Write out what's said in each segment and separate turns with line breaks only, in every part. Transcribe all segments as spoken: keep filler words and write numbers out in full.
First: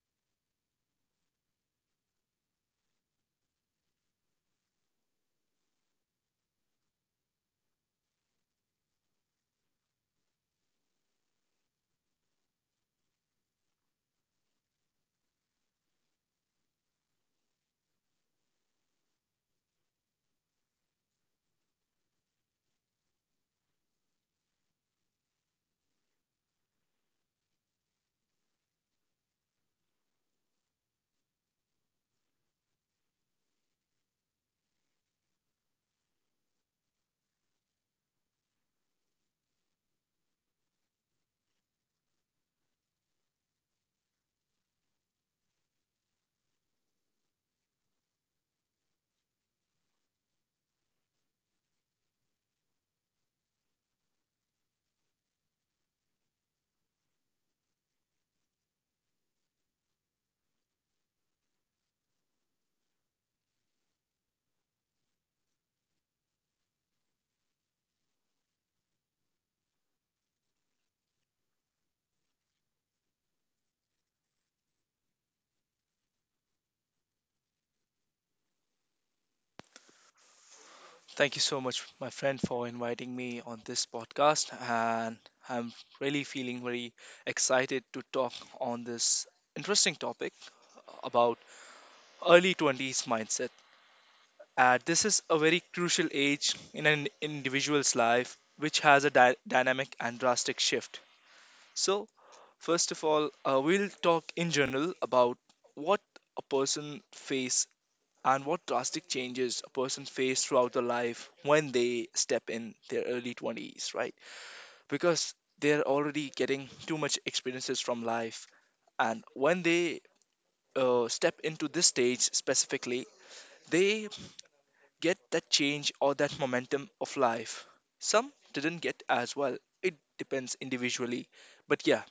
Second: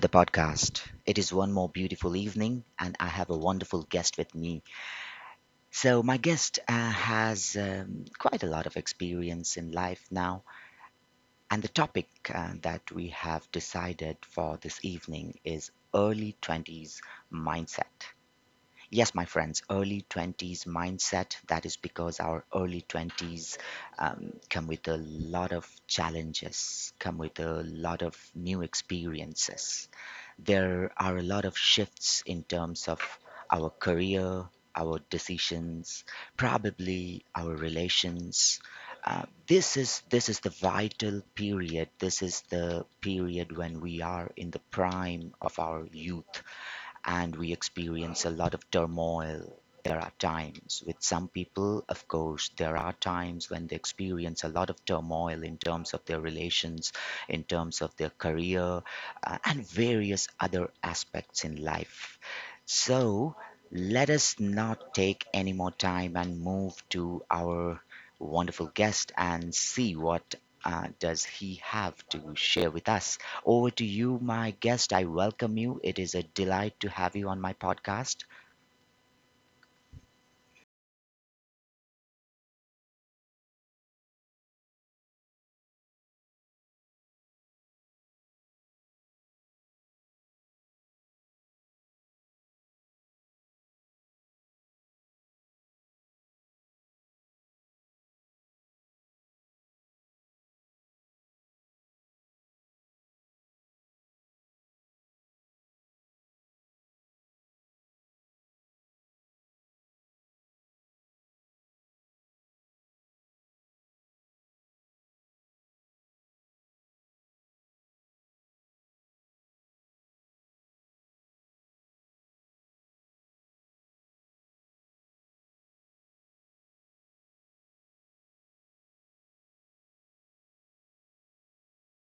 the podcast. It is one more beautiful evening, and I have a wonderful guest with me. So, my guest uh, has um, quite a lot of experience in life now, and the topic uh, that we have decided for this evening is early twenties mindset. Yes, my friends, early twenties mindset. That is because our early twenties um, come with a lot of challenges, come with a lot of new experiences. There are a lot of shifts in terms of our career, our decisions, probably our relations. Uh, this is this is the vital period. This is the period when we are in the prime of our youth and we experience a lot of turmoil. There are times with some people, of course, there are times when they experience a lot of turmoil in terms of their relations, in terms of their career, uh, and various other aspects in life. So let us not take any more time and move to our wonderful guest and see what uh, does he have to share with us. Over to you, my guest. I welcome you. It is a delight to have you on my podcast.
Thank you so much, my friend, for inviting me on this podcast. And I'm really feeling very excited to talk on this interesting topic about early twenties mindset. Uh, this is a very crucial age in an individual's life, which has a dy- dynamic and drastic shift. So, first of all, uh, we'll talk in general about what a person face and what drastic changes a person face throughout their life when they step in their early twenties, right? Because they're already getting too much experiences from life. And when they uh, step into this stage specifically, they get that change or that momentum of life. Some didn't get as well. It depends individually. But yeah,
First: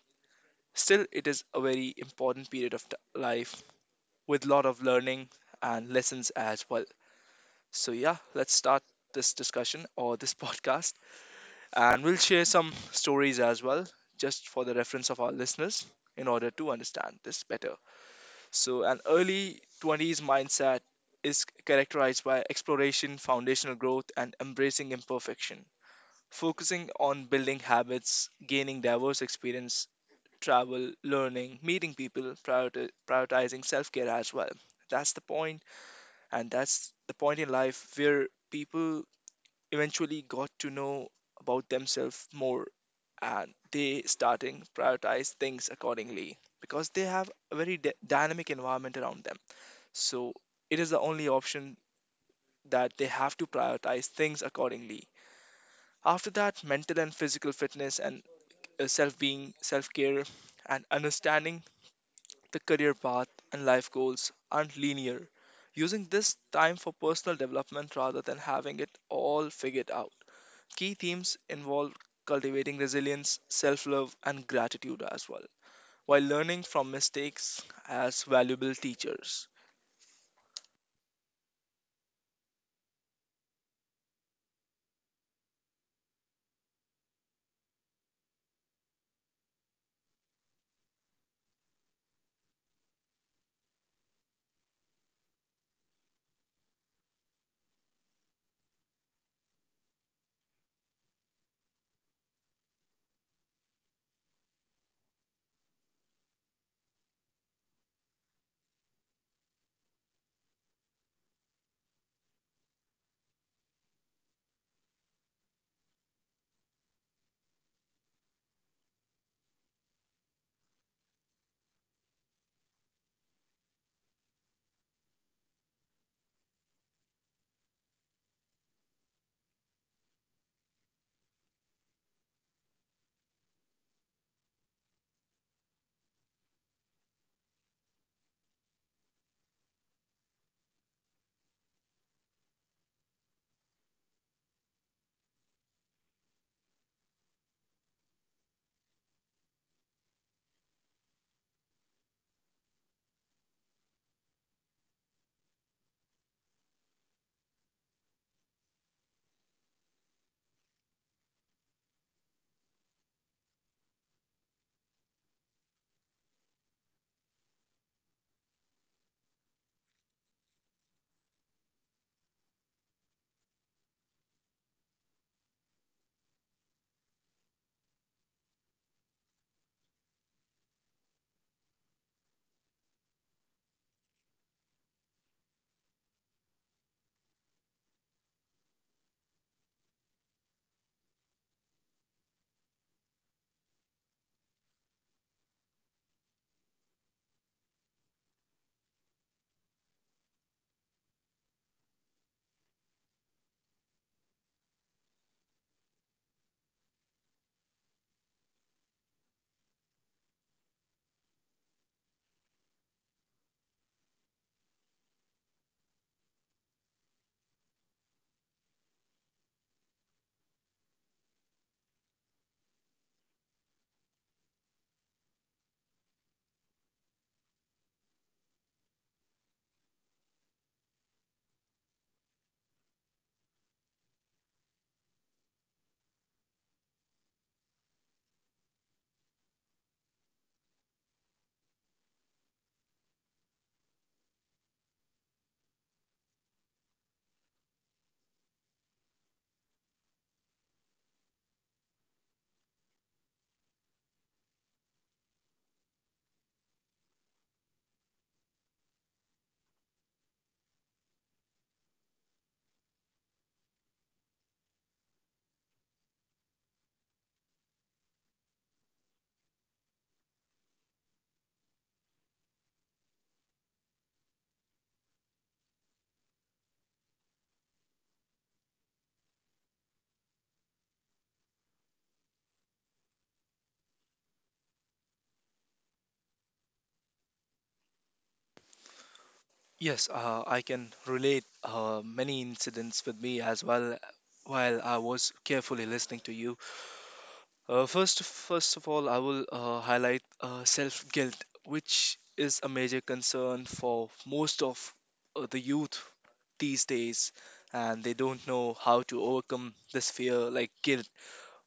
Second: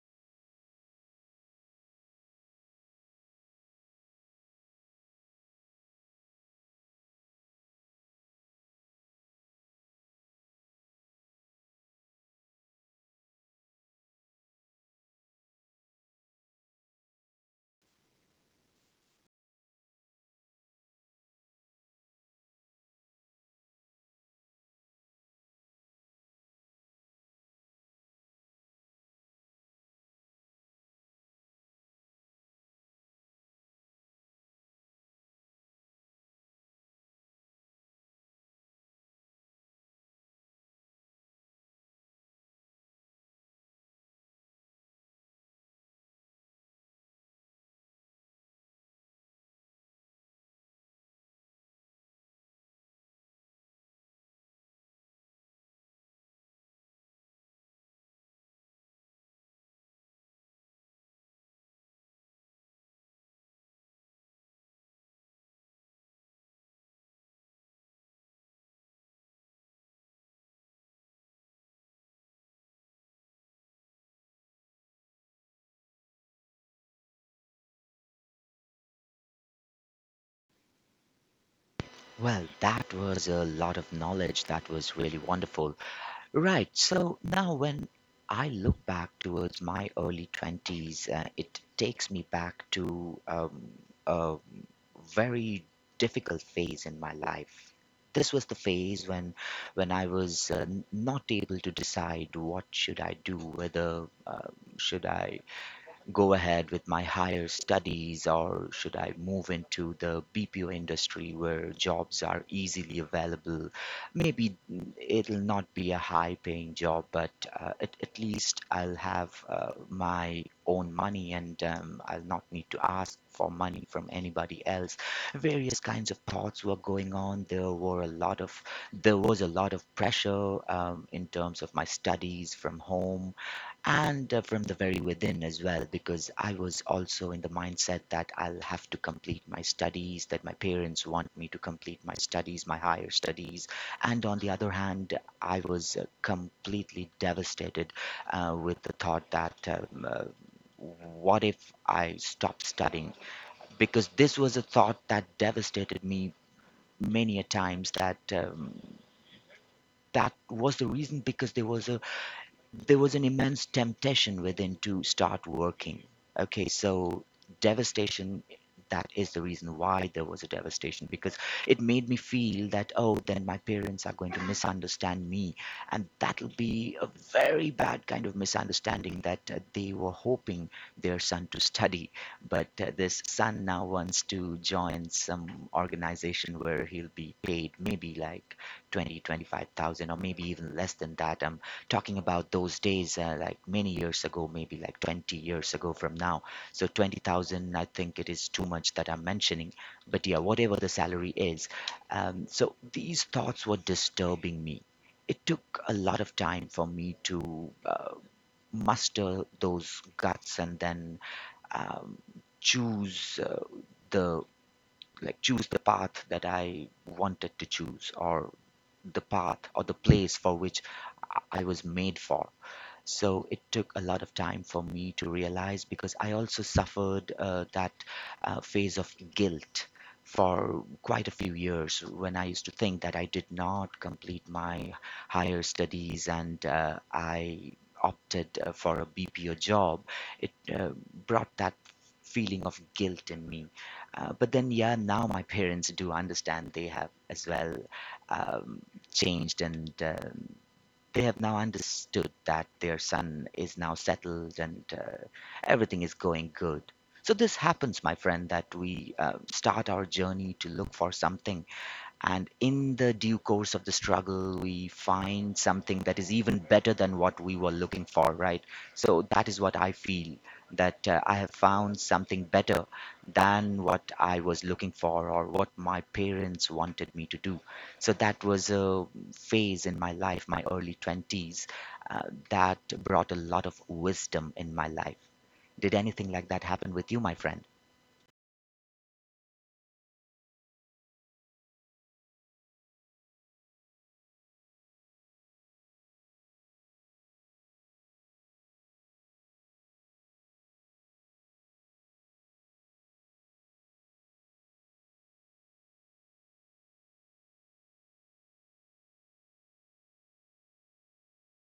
still, it is a very important period of t- life with lot of learning and lessons as well. So, yeah, let's start this discussion or this podcast. And we'll share some stories as well, just for the reference of our listeners in order to understand this better. So, an early twenties mindset is characterized by exploration, foundational growth, and embracing imperfection, focusing on building habits, gaining diverse experience. Travel, learning, meeting people, prioriti- prioritizing self care as well. That's the point, and that's the point in life where people eventually got to know about themselves more and they starting prioritize things accordingly because they have a very d- dynamic environment around them, so it is the only option that they have to prioritize things accordingly. After that, mental and physical fitness and, uh, self-being self-care and understanding the career path and life goals aren't linear, using this time for personal development rather than having it all figured out. Key themes involve cultivating resilience, self love, and gratitude as well, while learning from mistakes as valuable teachers.
Well, that was a lot of knowledge. That was really wonderful. Right. So now, when I look back towards my early twenties, uh, it takes me back to um, a very difficult phase in my life. This was the phase when when I was uh, n- not able to decide what should I do, whether uh, should I go ahead with my higher studies or should I move into the B P O industry where jobs are easily available? Maybe it'll not be a high paying job, but uh, at, at least I'll have uh, my own money and um, I'll not need to ask for money from anybody else. Various kinds of thoughts were going on. There were a lot of there was a lot of pressure um, in terms of my studies from home and uh, from the very within as well, because I was also in the mindset that I'll have to complete my studies, that my parents want me to complete my studies, my higher studies. And on the other hand, I was uh, completely devastated uh, with the thought that um, uh, what if I stop studying? Because this was a thought that devastated me many a times. That um, that was the reason, because there was a there was an immense temptation within to start working. Okay, so devastation, that is the reason why there was a devastation, because it made me feel that, oh, then my parents are going to misunderstand me, and that'll be a very bad kind of misunderstanding, that uh, they were hoping their son to study, but uh, this son now wants to join some organization where he'll be paid maybe like twenty, twenty-five thousand, or maybe even less than that. I'm talking about those days, uh, like many years ago, maybe like twenty years ago from now. So twenty thousand, I think it is too much that I'm mentioning, but yeah, whatever the salary is. Um, so these thoughts were disturbing me. It took a lot of time for me to uh, muster those guts and then um, choose uh, the like choose the path that I wanted to choose, or the path or the place for which I was made for. So it took a lot of time for me to realize, because I also suffered uh, that uh, phase of guilt for quite a few years when I used to think that I did not complete my higher studies, and uh, I opted uh, for a B P O job. It uh, brought that feeling of guilt in me. Uh, but then, yeah, now my parents do understand. They have as well um, changed, and um they have now understood that their son is now settled, and uh, everything is going good. So this happens, my friend, that we uh, start our journey to look for something, and in the due course of the struggle, we find something that is even better than what we were looking for, right? So that is what I feel, that uh, I have found something better than what I was looking for, or what my parents wanted me to do. So that was a phase in my life, my early twenties, uh, that brought a lot of wisdom in my life. Did anything like that happen with you, my friend?
Yes, uh, I can relate uh, many incidents with me as well while I was carefully listening to you. Uh, first, first of all, I will uh, highlight uh, self guilt, which is a major concern for most of uh, the youth these days, and they don't know how to overcome this fear like guilt.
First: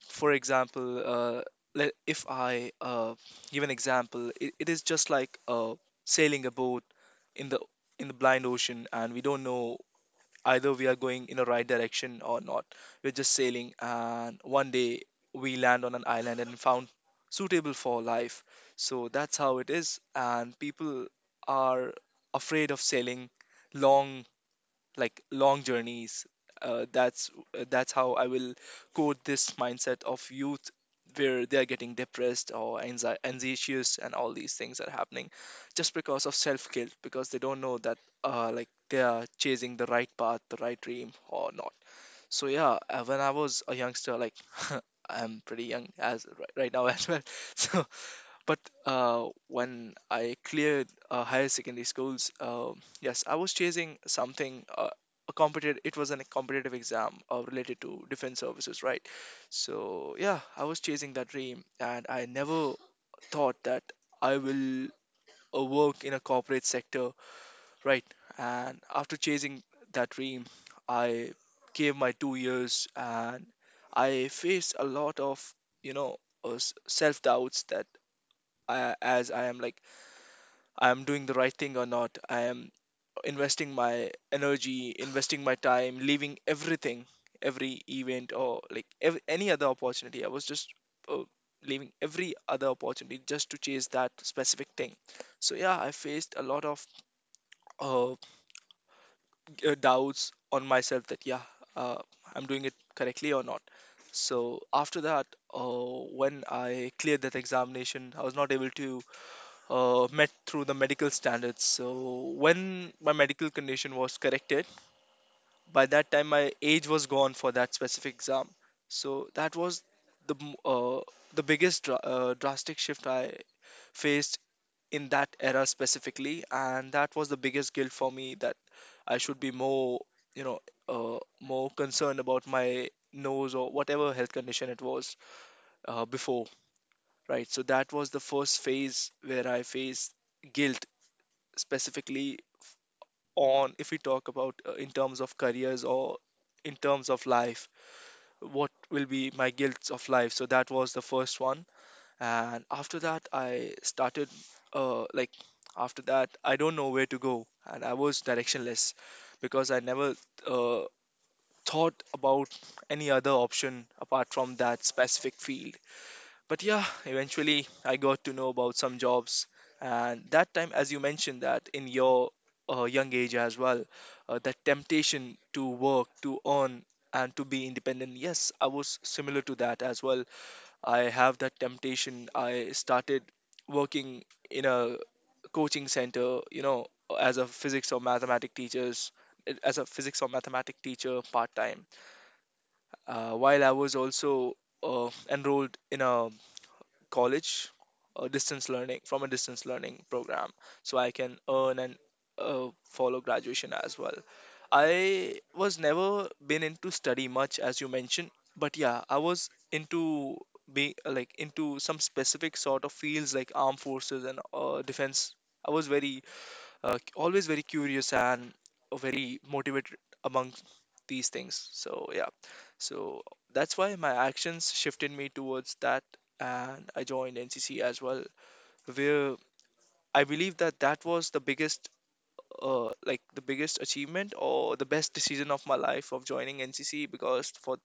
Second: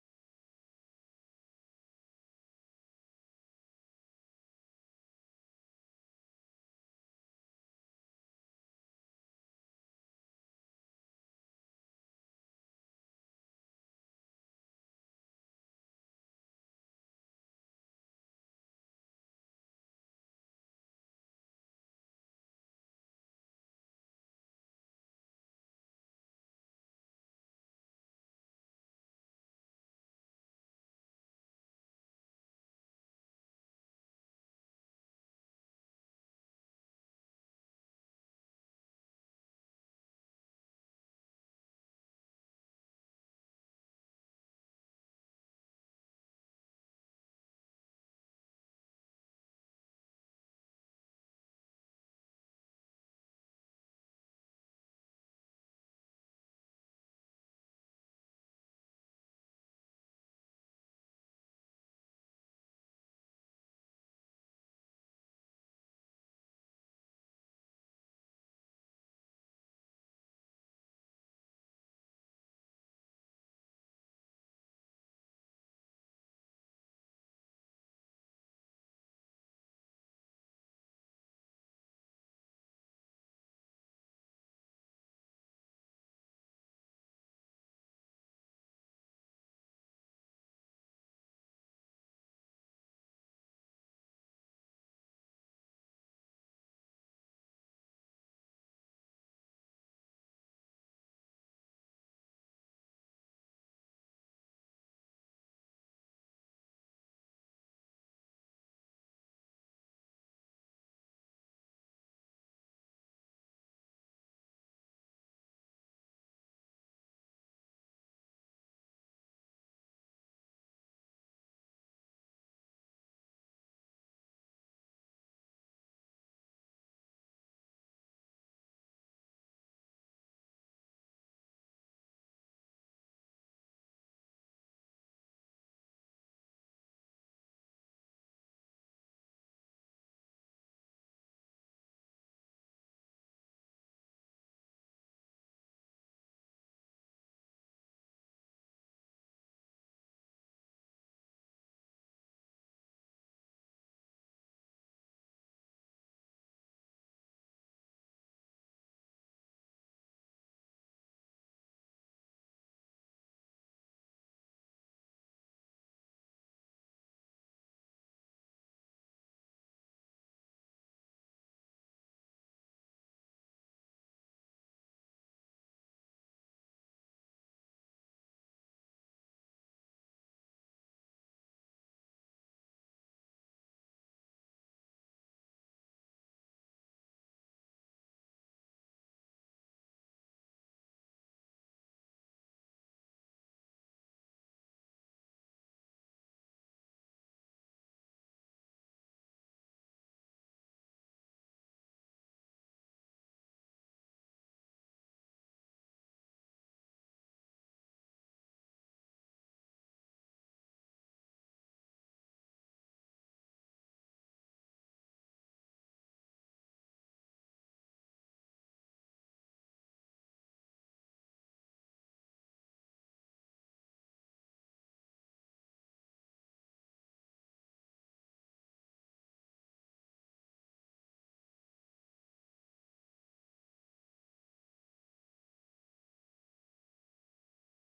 For example, uh, le- if I uh, give an example, it, it is just like uh, sailing a boat in the in the blind ocean, and we don't know either we are going in the right direction or not. We're just sailing, and one day we land on an island and found suitable for life. So that's how it is, and people are afraid of sailing long like long journeys. Uh, that's uh, that's how I will quote this mindset of youth where they are getting depressed or anxi- anxious and all these things are happening just because of self guilt, because they don't know that, uh, like, they are chasing the right path, the right dream or not. So yeah, uh, when I was a youngster, like, I'm pretty young as ri- right now as well. So but uh, when I cleared uh, higher secondary schools, uh, yes, I was chasing something. Uh, a competitive. It was a competitive exam uh, related to defense services, right? So yeah, I was chasing that dream, and I never thought that I will uh, work in a corporate sector, right? And after chasing that dream, I gave my two years, and I faced a lot of, you know, self doubts that I, as I am like I'm doing the right thing or not. I am investing my energy, investing my time, leaving everything, every event or like ev- any other opportunity. I was just uh, leaving every other opportunity just to chase that specific thing. So yeah, I faced a lot of uh, g- uh, doubts on myself that yeah, uh, I'm doing it correctly or not. So after that, uh, when I cleared that examination, I was not able to uh, met through the medical standards. So when my medical condition was corrected, by that time my age was gone for that specific exam. So that was the m- uh, the biggest dra- uh, drastic shift I faced in that era specifically, and that was the biggest guilt for me that I should be more, you know, uh, more concerned about my nose or whatever health condition it was uh, before, right? So that was the first phase where I faced guilt specifically. On If we talk about, uh, in terms of careers or in terms of life, what will be my guilts of life, so that was the first one. And after that, I started, uh, like after that, I don't know where to go, and I was directionless because I never uh, thought about any other option apart from that specific field. But yeah, eventually I got to know about some jobs, and that time, as you mentioned, that in your uh, young age as well, uh, that temptation to work, to earn, and to be independent, yes, I was similar to that as well. I have that temptation. I started working in a coaching center, you know, as a physics or mathematics teachers as a physics or mathematics teacher part time, uh, while I was also uh, enrolled in a college, uh, distance learning from a distance learning program, so I can earn and uh, follow graduation as well. I was never been into study much, as you mentioned, but yeah, I was into being like into some specific sort of fields like armed forces and, uh, defense. I was very, uh, always very curious and, uh, very motivated among these things. So yeah, so that's why my actions shifted me towards that, and I joined N C C as well, where I believe that that was the biggest, uh, like the biggest achievement or the best decision of my life of joining N C C, because for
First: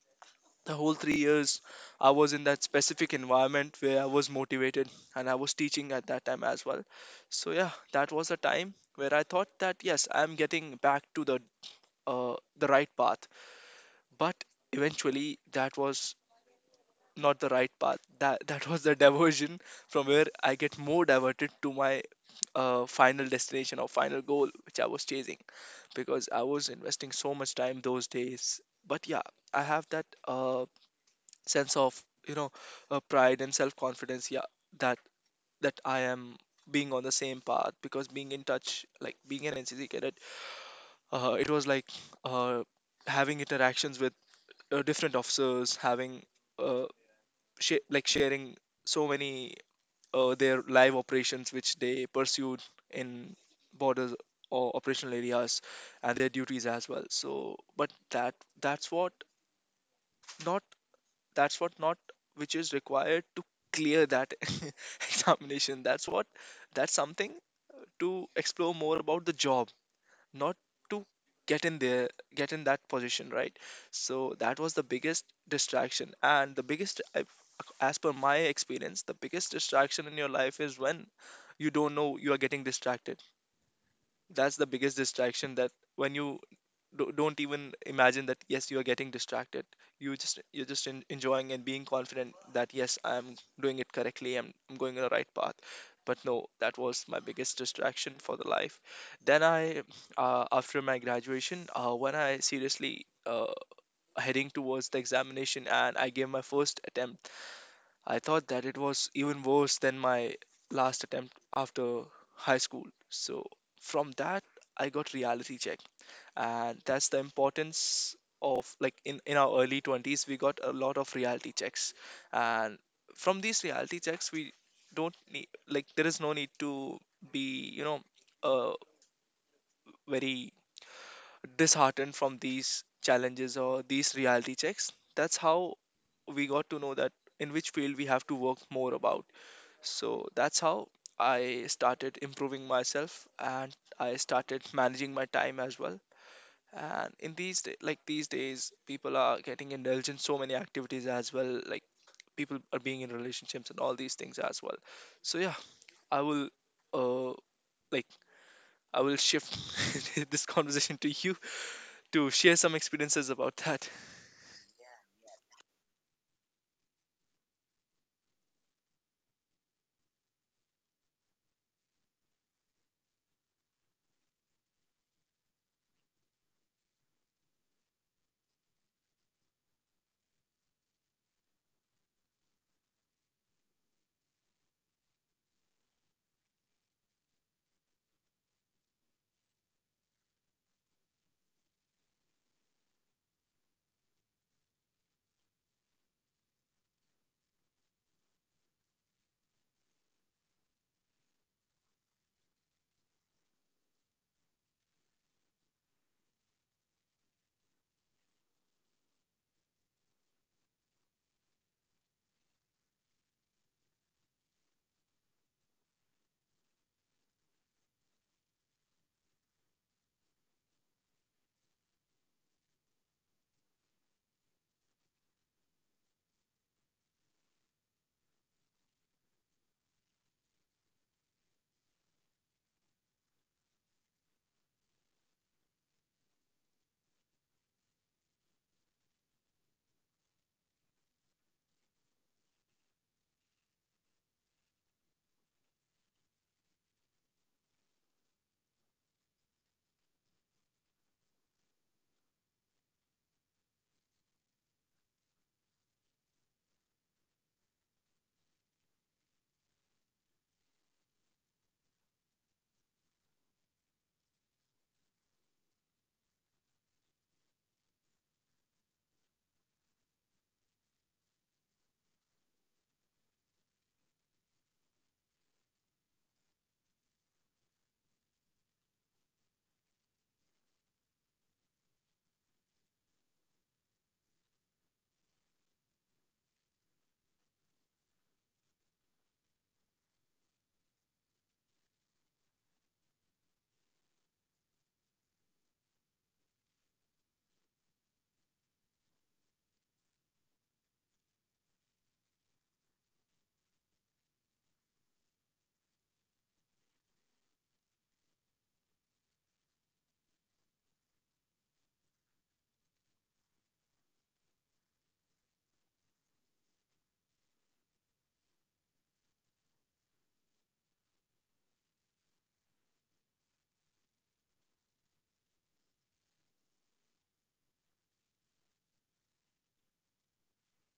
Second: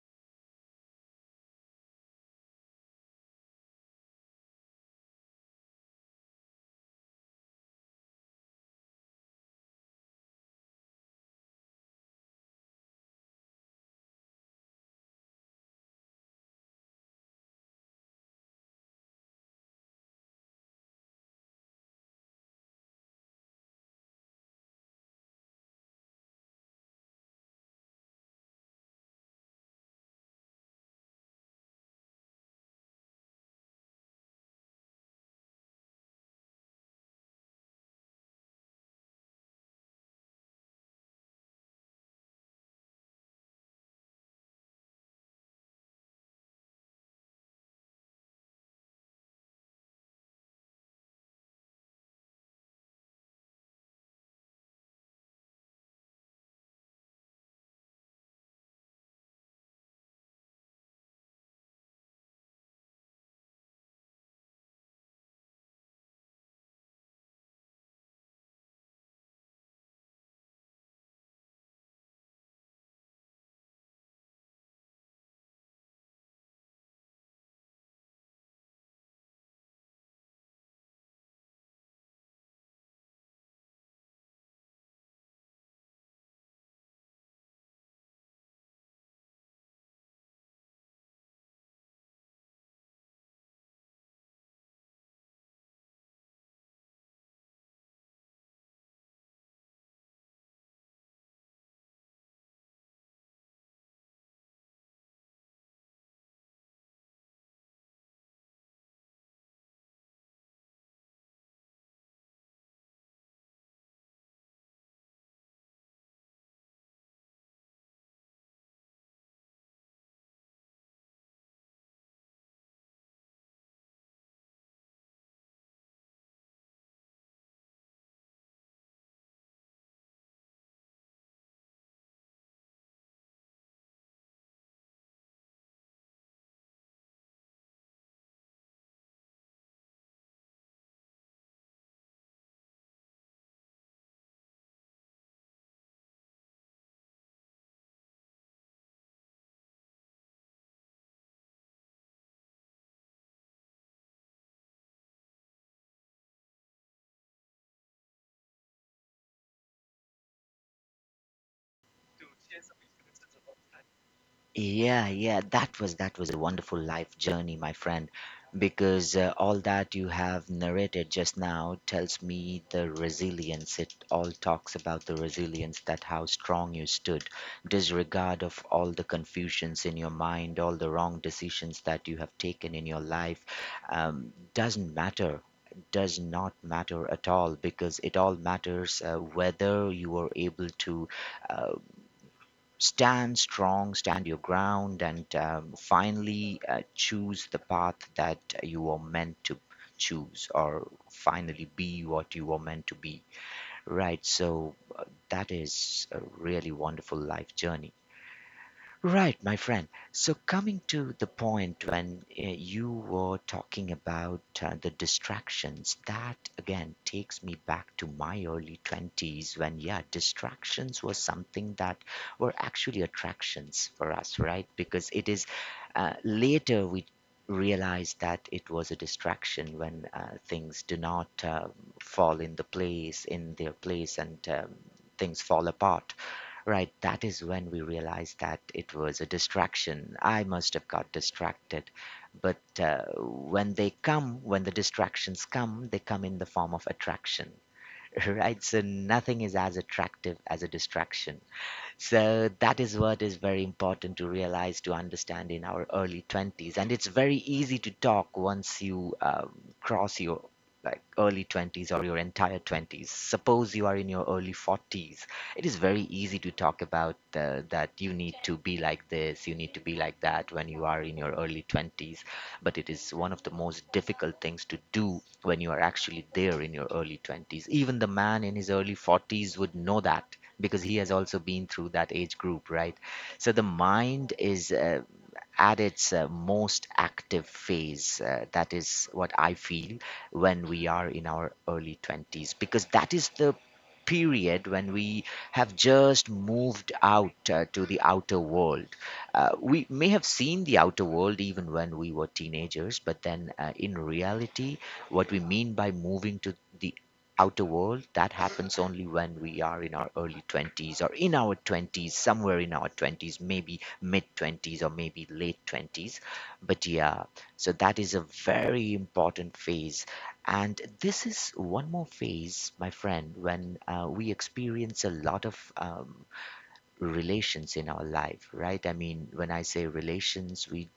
the whole three years I was in that specific environment where I was motivated, and I was teaching at that time as well. So yeah, that was a time where I thought that yes, I'm getting back to the, uh, the right path. But eventually that was not the right path. That That was the diversion from where I get more diverted to my uh, final destination or final goal which I was chasing, because I was investing so much time those days. But yeah, I have that uh, sense of, you know, uh, pride and self confidence, yeah, that that I am being on the same path, because being in touch, like being an N C C cadet, uh, it was like uh, having interactions with uh, different officers, having uh, sh- like sharing so many uh, their live operations which they pursued in borders or operational areas and their duties as well. So but that, that's what not, that's what not which is required to clear that examination. That's what that's something to explore more about the job, not to get in there, get in that position, right? So that was the biggest distraction and the biggest I- as per my experience, the biggest distraction in your life is when you don't know you are getting distracted. That's the biggest distraction, that when you do- don't even imagine that yes, you are getting distracted. You just you're just en- enjoying and being confident that yes, I'm doing it correctly. I'm, I'm going on the right path. But no, that was my biggest distraction for the life. Then I, uh, after my graduation, uh, when I seriously uh, heading towards the examination, and I gave my first attempt, I thought that it was even worse than my last attempt after high school. So from that, I got reality check, and that's the importance of, like, in in our early twenties we got a lot of reality checks, and from these reality checks we don't need, like, there is no need to be, you know, uh, very disheartened from these challenges or these reality checks. That's how we got to know that in which field we have to work more about. So that's how I started improving myself, and I started managing my time as well. And in these da- like these days, people are getting indulged in so many activities as well. Like, people are being in relationships and all these things as well. So yeah, I will, uh like I will shift this conversation to you to share some experiences about that.
Yeah, yeah, that was that was a wonderful life journey, my friend, because uh, all that you have narrated just now tells me the resilience. It all talks about the resilience, that how strong you stood, disregard of all the confusions in your mind, all the wrong decisions that you have taken in your life. Um, doesn't matter. Does not matter at all, because it all matters uh, whether you are able to uh, stand strong, stand your ground, and um, finally uh, choose the path that you are meant to choose, or finally be what you are meant to be. Right. So uh, that is a really wonderful life journey. Right, my friend. So, coming to the point when uh, you were talking about uh, the distractions, that again takes me back to my early twenties, when, yeah, distractions were something that were actually attractions for us, right? Because it is uh, later we realized that it was a distraction, when uh, things do not um fall in the place, in their place, and um, things fall apart. Right, that is when we realized that it was a distraction. I must have got distracted. But uh, when they come, when the distractions come, they come in the form of attraction, right? So nothing is as attractive as a distraction. So that is what is very important to realize, to understand in our early twenties. And it's very easy to talk once you um, cross your like early twenties or your entire twenties. Suppose you are in your early forties, it is very easy to talk about uh, that you need to be like this, you need to be like that, when you are in your early twenties. But it is one of the most difficult things to do when you are actually there in your early twenties. Even the man in his early forties would know that, because he has also been through that age group, right? So the mind is uh, at its uh, most active phase. Uh, that is what I feel when we are in our early twenties, because that is the period when we have just moved out uh, to the outer world. Uh, we may have seen the outer world even when we were teenagers, but then uh, in reality, what we mean by moving to the outer world, that happens only when we are in our early twenties, or in our twenties, somewhere in our twenties, maybe mid twenties or maybe late twenties. But yeah, so that is a very important phase. And this is one more phase, my friend, when uh, we experience a lot of um, relations in our life, right? I mean, when I say relations, we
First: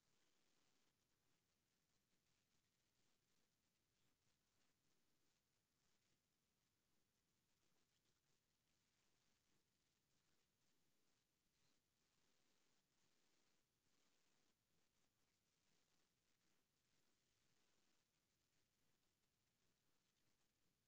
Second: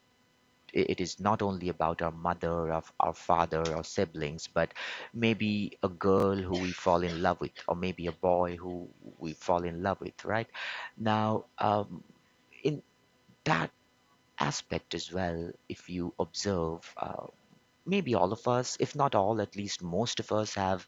i- it is not only about our mother, our, our father, our siblings, but maybe a girl who we fall in love with, or maybe a boy who we fall in love with, right? Now, um, in that aspect as well, if you observe, uh, maybe all of us, if not all, at least most of us have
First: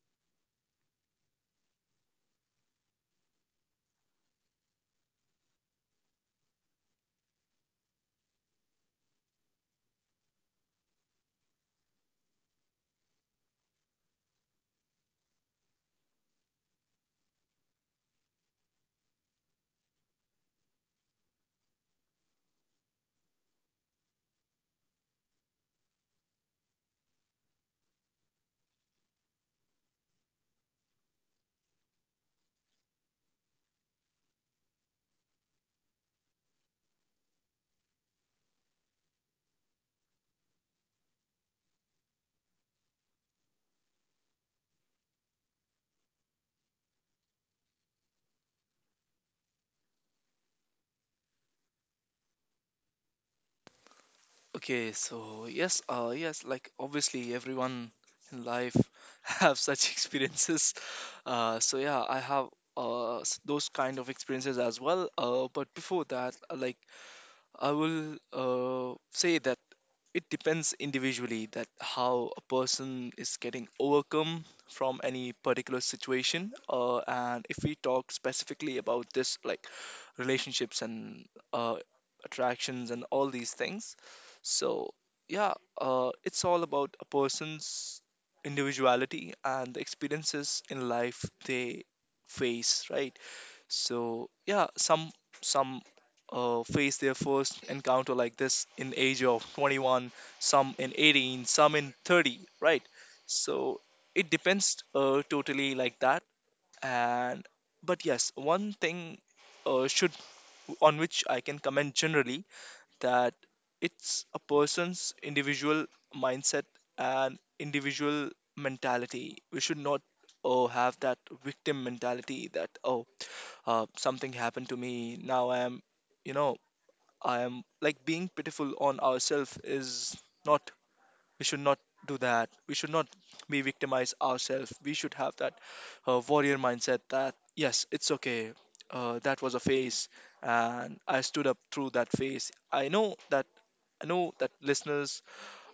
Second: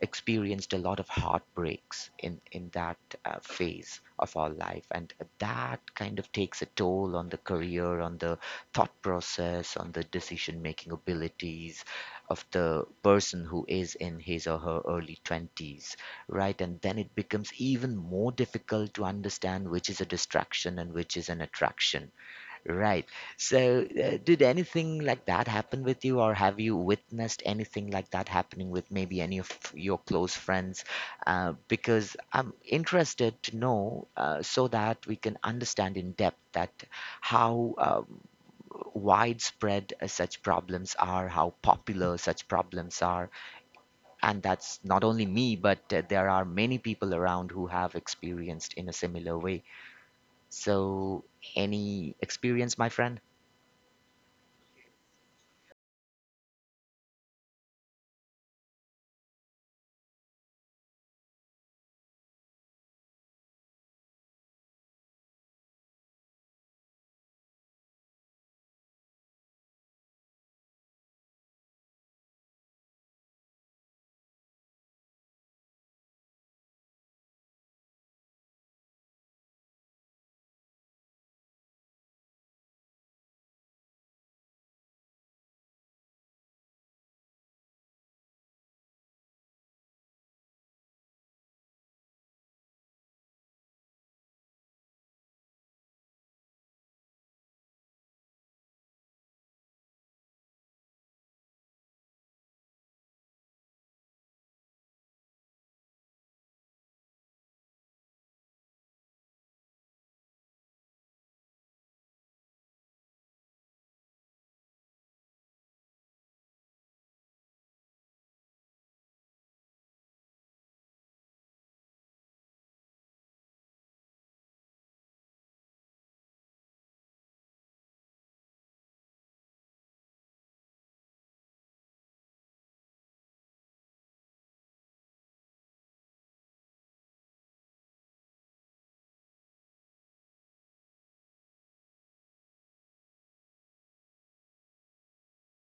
experienced a lot of heartbreaks in in that uh, phase of our life, and that kind of takes a toll on the career, on the thought process, on the decision making abilities of the person who is in his or her early twenties, right? And then it becomes even more difficult to understand which is a distraction and which is an attraction. Right. So, uh, did anything like that happen with you, or have you witnessed anything like that happening with maybe any of your close friends? Uh, because I'm interested to know, uh, so that we can understand in depth that how um, widespread uh, such problems are, how popular such problems are, and that's not only me, but uh, there are many people around who have experienced in a similar way. So, any experience, my friend?
Okay, so yes, uh, yes, like obviously everyone in life have such experiences. Uh, so yeah, I have uh, s- those kind of experiences as well. Uh, but before that, uh, like I will uh, say that it depends individually that how a person is getting overcome from any particular situation. Uh, and if we talk specifically about this, like relationships and, uh, attractions and all these things, so yeah, uh, it's all about a person's individuality and the experiences in life they face, right? So yeah, some some uh, face their first encounter like this in age of twenty-one, some in eighteen, some in thirty, right? So it depends uh, totally like that. And but yes, one thing uh, should on which I can comment generally, that it's a person's individual mindset and individual mentality. We should not oh have that victim mentality, that oh uh, something happened to me, now I am you know I am like, being pitiful on ourselves is not, we should not do that. We should not be victimize ourselves. We should have that uh, warrior mindset, that yes, it's okay. Uh, that was a phase, and I stood up through that phase. I know that I know that listeners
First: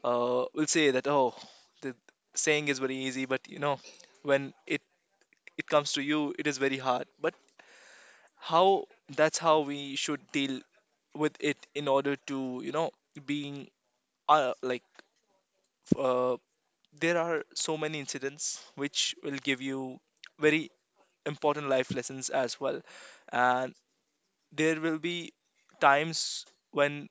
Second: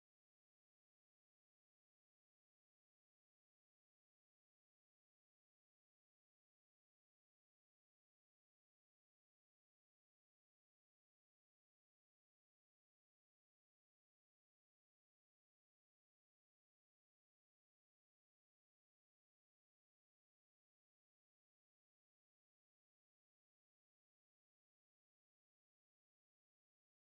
uh, will say that, oh, the saying is very easy, but you know when it it comes to you, it is very hard. But how that's how we should deal with it, in order to, you know being, uh, like, uh, there are so many incidents which will give you very important life lessons as well, and there will be times when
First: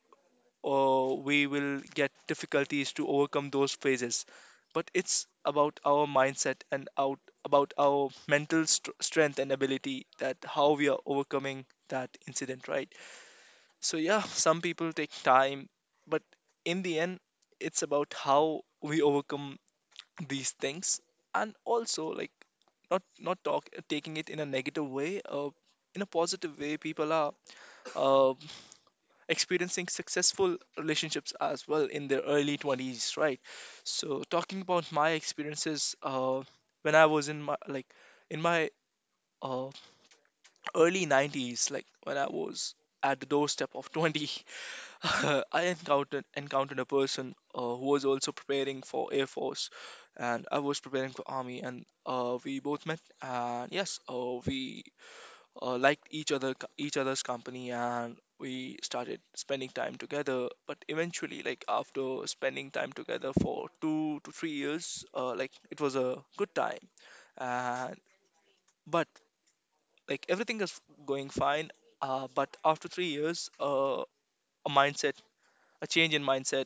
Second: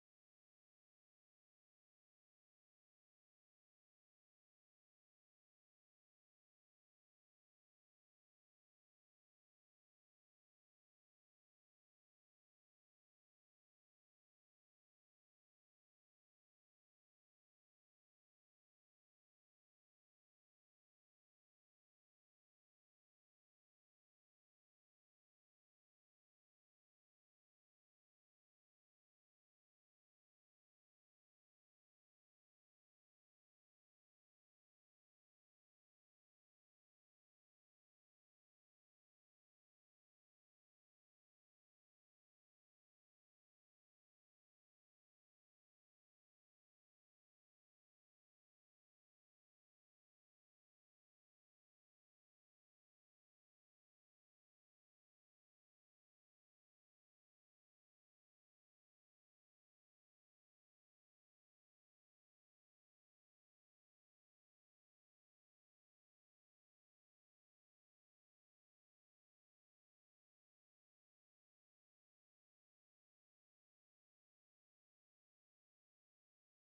uh, we will get difficulties to overcome those phases. But it's about our mindset and out about our mental st- strength and ability, that how we are overcoming that incident, right? So yeah, some people take time, but in the end, it's about how we overcome these things. And also, like, not not talk taking it in a negative way, uh, in a positive way, people are uh, experiencing successful relationships as well in their early twenties, right? So talking about my experiences, uh, when I was in my, like, in my uh, early nineties, like when I was at the doorstep of twenty, I encountered encountered a person uh, who was also preparing for Air Force, and I was preparing for Army, and uh, we both met, and yes, uh, we uh, liked each other each other's company, and we started spending time together. But eventually, like, after spending time together for two to three years, uh, like, it was a good time, and, but, like, everything is going fine. Uh, but after three years, uh, a mindset, a change in mindset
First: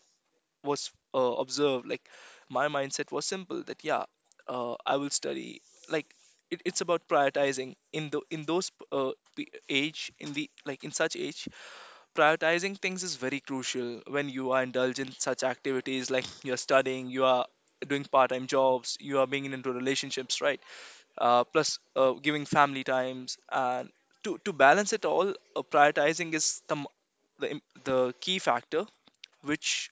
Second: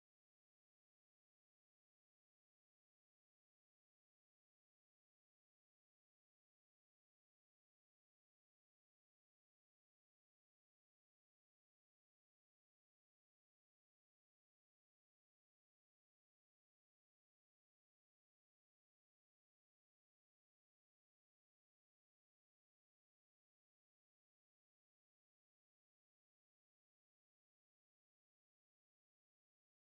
was uh, observed. Like, my mindset was simple, that, yeah, uh, I will study. Like, it, it's about prioritizing in the in those, uh, the age, in the like in such age, prioritizing things is very crucial when you are indulged in such activities, like, you're studying, you are doing part-time jobs, you are being into relationships, right? Uh, plus uh, giving family times, and to, to balance it all, uh, prioritizing is the, m- the im- the key factor, which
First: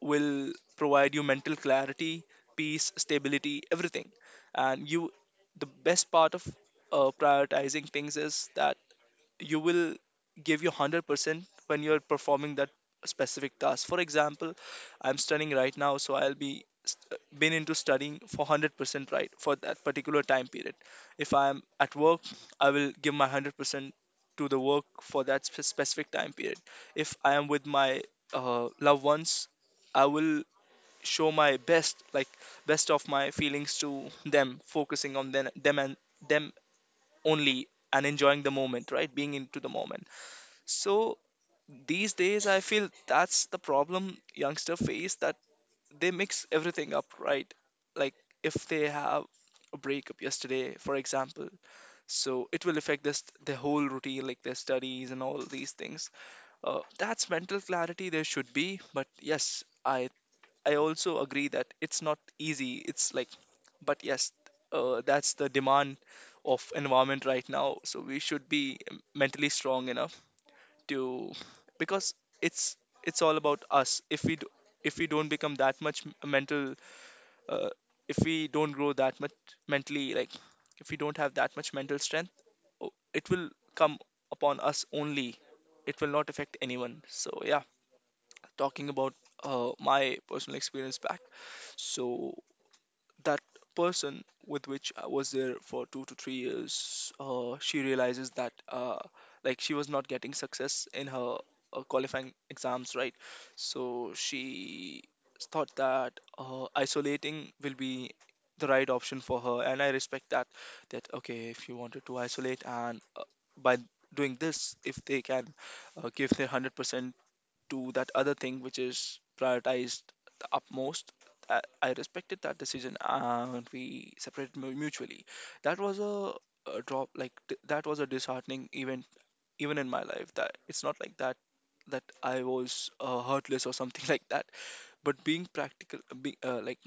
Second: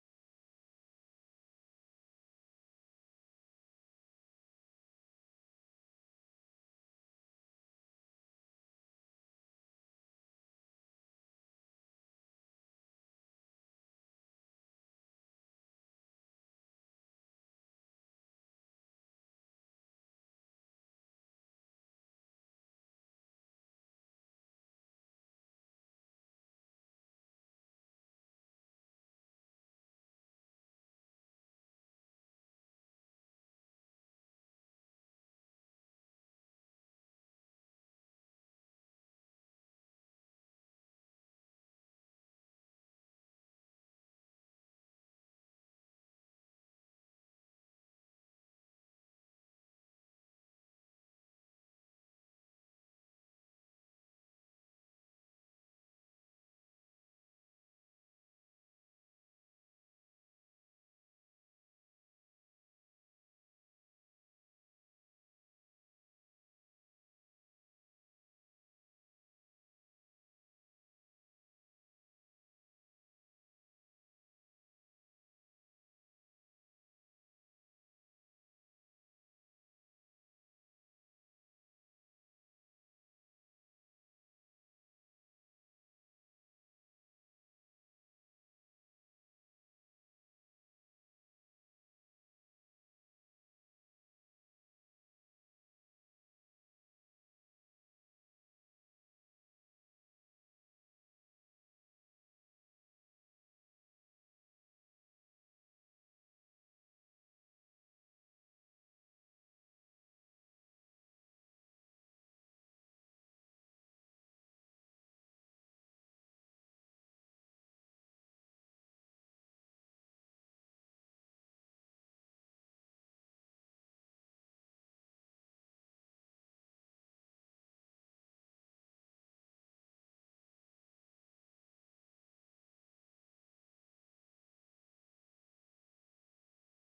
will provide you mental clarity, peace, stability, everything. And you, the best part of uh, prioritizing things is that you will give your one hundred percent when you're performing that specific task. For example, I'm studying right now, so I'll be st- been into studying for one hundred percent, right, for that particular time period. If I'm at work, I will give my one hundred percent to the work for that spe- specific time period. If I am with my uh, loved ones, I will show my best, like, best of my feelings to them, focusing on them them and them only, and enjoying the moment, right, being into the moment. So these days, I feel that's the problem youngster face, that they mix everything up, right? Like, if they have a breakup yesterday, for example, so it will affect this the whole routine, like their studies and all these things. Uh, that's mental clarity there should be, but yes, I I also agree that it's not easy. It's like, but yes, uh, that's the demand of environment right now. So we should be mentally strong enough, to because it's it's all about us. If we do, if we don't become that much m- mental, uh, if we don't grow that much mentally, like, if we don't have that much mental strength, o- it will come upon us only, it will not affect anyone. So yeah, talking about uh, my personal experience back. So that person with which I was there for two to three years, uh, she realizes that, uh, like, she was not getting success in her uh, qualifying exams, right? So she thought that uh, isolating will be the right option for her, and I respect that. That, okay, if you wanted to isolate, and uh, by doing this, if they can uh, give their hundred percent to that other thing which is prioritized the utmost. I, I respected that decision, and we separated mu- mutually. That was a, a drop, like, th- that was a disheartening event, even in my life. That it's not like that, that I was uh, heartless or something like that. But being practical, be, uh, like,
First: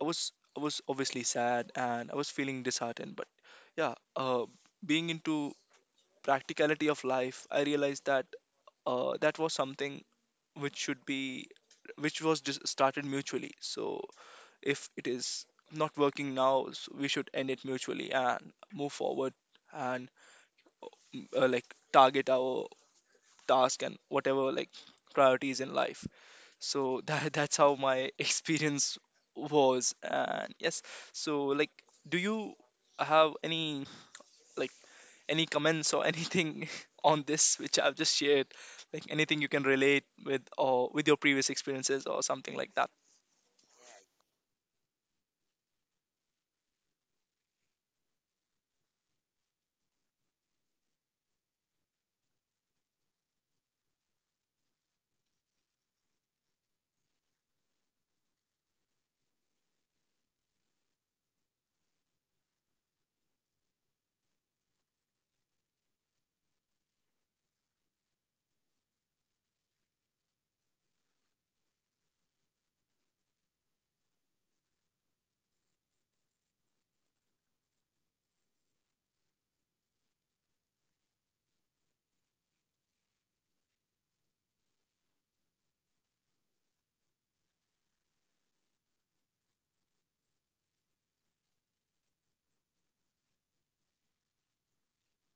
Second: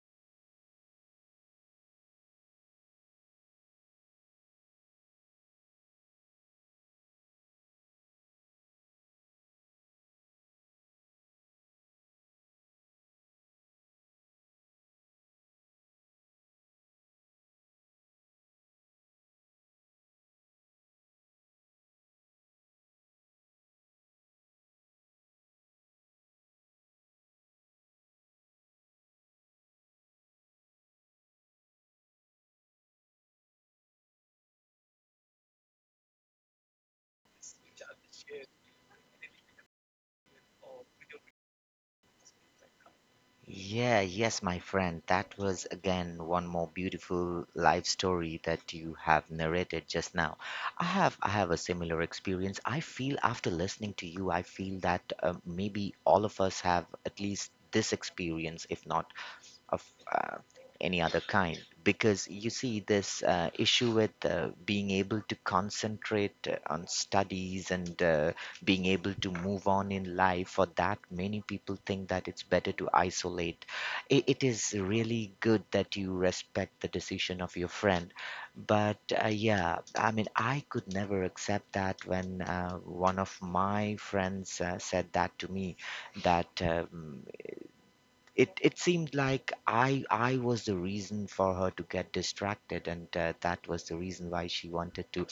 I was, I was obviously sad, and I was feeling disheartened. But yeah, uh, being into practicality of life, I realized that, uh, that was something which should be which was just started mutually, so if it is not working now, s we should end it mutually and move forward, and uh, like, target our task and whatever, like, priorities in life. So that that's how my experience was. And yes, so, like, do you have any, like, any comments or anything on this which I've just shared, like anything you can relate with or with your previous experiences or something like that?
Yeah, yes, my friend. That was again one more beautiful life story that you have narrated just now. I have I have a similar experience. I feel after listening to you, I feel that uh, maybe all of us have at least this experience, if not of uh, any other kind, because you see this uh, issue with uh, being able to concentrate uh, on studies and uh, being able to move on in life. For that, many people think that it's better to isolate. It, it is really good that you respect the decision of your friend, but uh, yeah, I mean, I could never accept that when uh, one of my friends uh, said that to me, that um, it it seemed like I I was the reason for her to get distracted, and uh, that was the reason why she wanted to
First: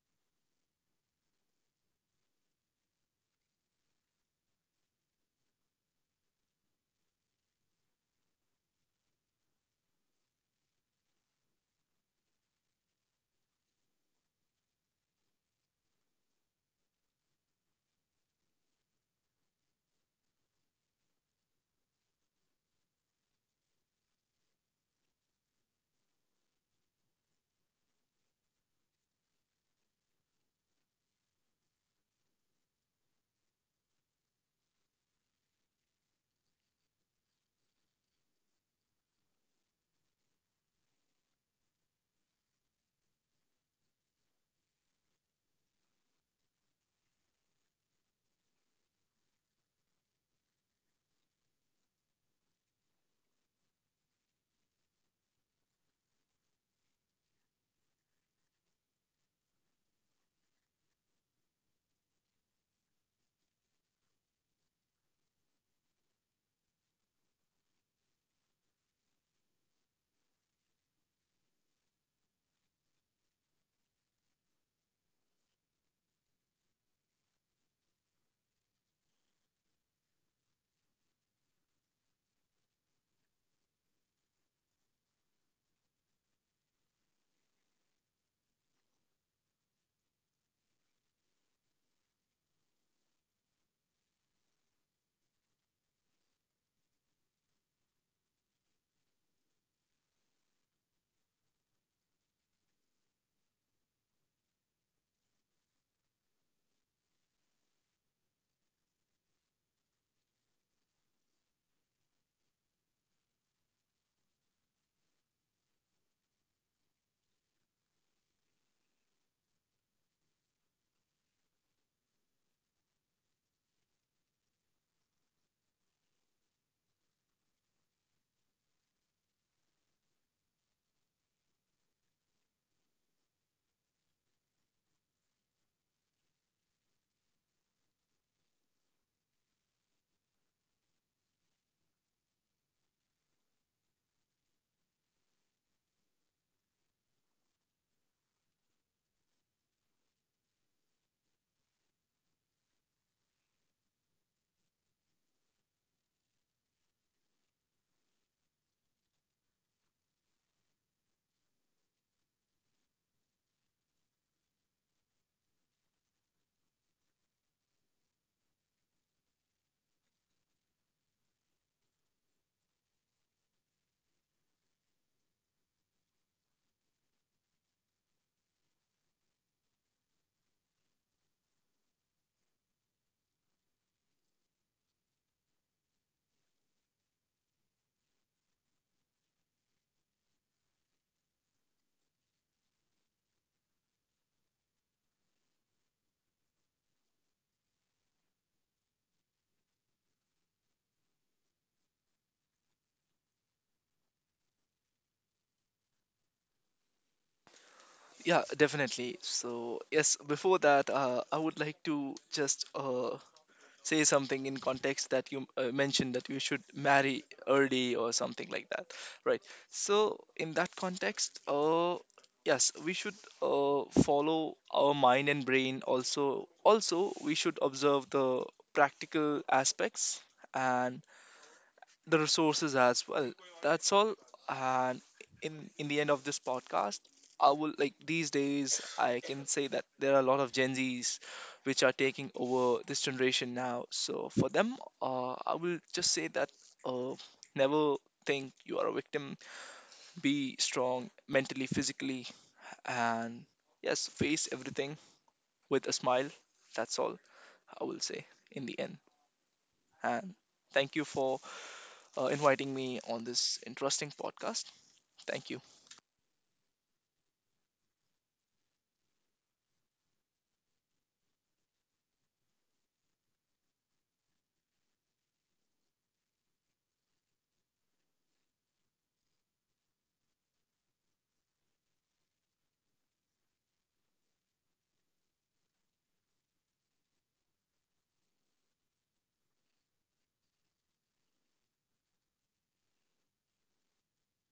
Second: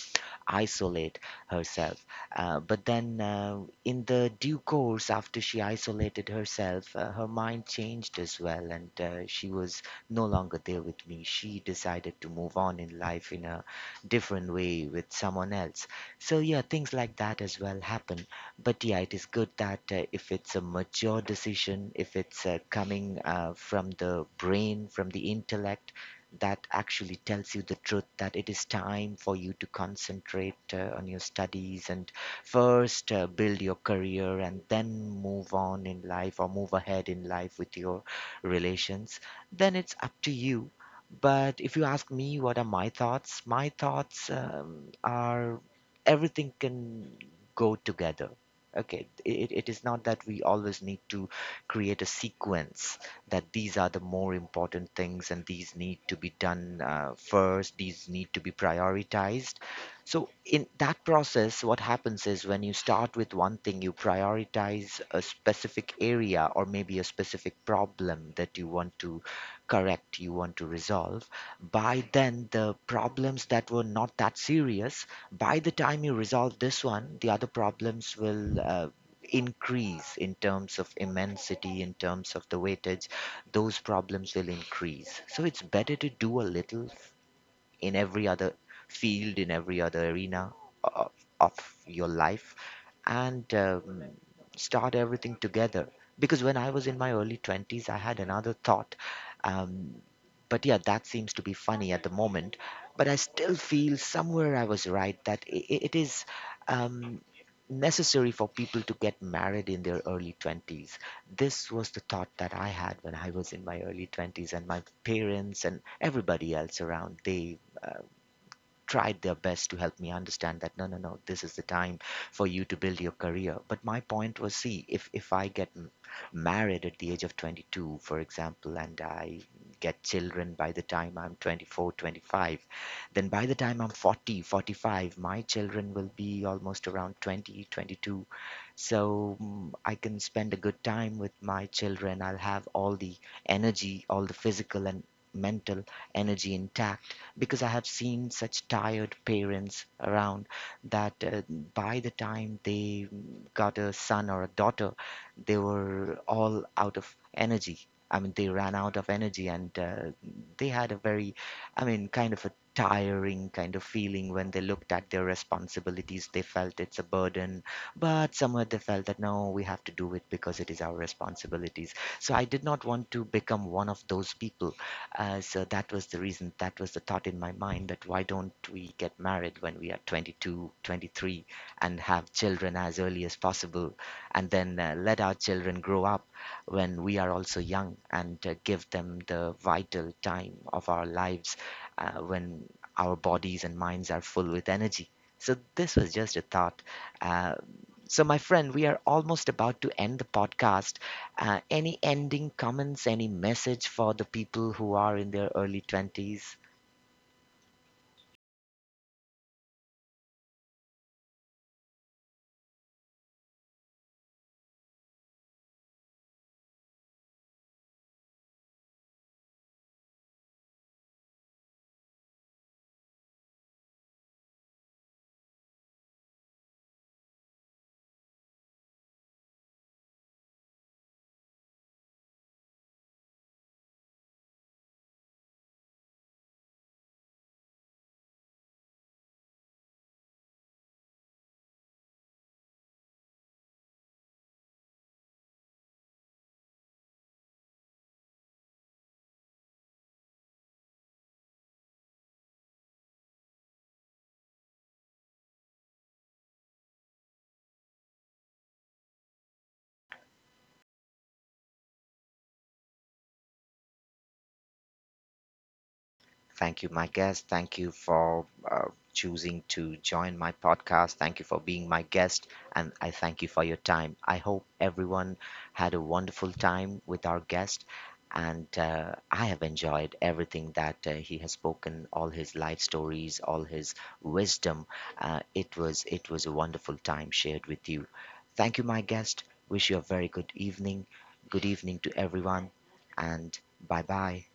isolate herself. Uh, but then, uh, in the due course, after she isolated herself, uh, her mind changed as well, and uh, she was no longer there with me. She decided to move on in life in a different way with someone else. So, yeah, things like that as well happen. But yeah, it is good that uh, if it's a mature decision, if it's uh, coming uh, from the brain, from the intellect, that actually tells you the truth that it is time for you to concentrate uh, on your studies and first uh, build your career and then move on in life or move ahead in life with your relations, then it's up to you. But if you ask me, what are my thoughts? My thoughts um, are everything can go together. Okay, it, it is not that we always need to create a sequence, that these are the more important things and these need to be done uh, first, these need to be prioritized. So, in that process, what happens is when you start with one thing, you prioritize a specific area or maybe a specific problem that you want to correct, you want to resolve. By then, the problems that were not that serious, by the time you resolve this one, the other problems will. Uh, increase in terms of immensity, in terms of the weightage, those problems will increase. So it's better to do a little, in every other field, in every other arena of, of your life, and um, start everything together. Because when I was in my early twenties, I had another thought. Um, but yeah, that seems to be funny at the moment. But I still feel somewhere I was right, that i i- it is um, necessary for people to get married in their early twenties. This was the thought that I had when I was in my early twenties, and my parents and everybody else around, they uh, tried their best to help me understand that no, no, no, this is the time for you to build your career. But my point was, see, if if I get m- married at the age of twenty-two, for example, and I get children by the time I'm twenty-four, twenty-five then by the time I'm forty, forty-five my children will be almost around twenty, twenty-two So mm, I can spend a good time with my children. I'll have all the energy, all the physical and mental energy intact, because I have seen such tired parents around, that uh, by the time they got a son or a daughter, they were all out of energy. I mean, they ran out of energy, and uh, they had a very, I mean, kind of a tiring kind of feeling when they looked at their responsibilities. They felt it's a burden, but somewhere they felt that no, we have to do it because it is our responsibilities. So I did not want to become one of those people. Uh, so that was the reason, that was the thought in my mind, that why don't we get married when we are twenty-two, twenty-three and have children as early as possible, and then uh, let our children grow up when we are also young, and uh, give them the vital time of our lives, uh, when our bodies and minds are full with energy. So this was just a thought. Uh, so, my friend, we are almost about to end the podcast. Uh, any ending comments, any message for the people who are in their early twenties?
Yeah, definitely. So yes, before that, uh, I would like to just uh, say something in context, that you uh, mentioned that you should marry early or something like that, right? So in that context, uh yes, we should uh, follow our mind and brain, also also we should observe the practical aspects and the resources as well. That's all. And in in the end of this podcast, I will like, these days I can say that there are a lot of Gen Zs which are taking over this generation now. So for them, uh, I will just say that, uh, never think you are a victim. Be strong mentally, physically, and yes, face everything with a smile. That's all I will say in the end. And thank you for uh, inviting me on this interesting podcast. Thank you.
Thank you, my guest. Thank you for uh, choosing to join my podcast. Thank you for being my guest. And I thank you for your time. I hope everyone had a wonderful time with our guest. And uh, I have enjoyed everything that uh, he has spoken, all his life stories, all his wisdom. Uh, it was it was a wonderful time shared with you. Thank you, my guest. Wish you a very good evening. Good evening to everyone, and bye bye.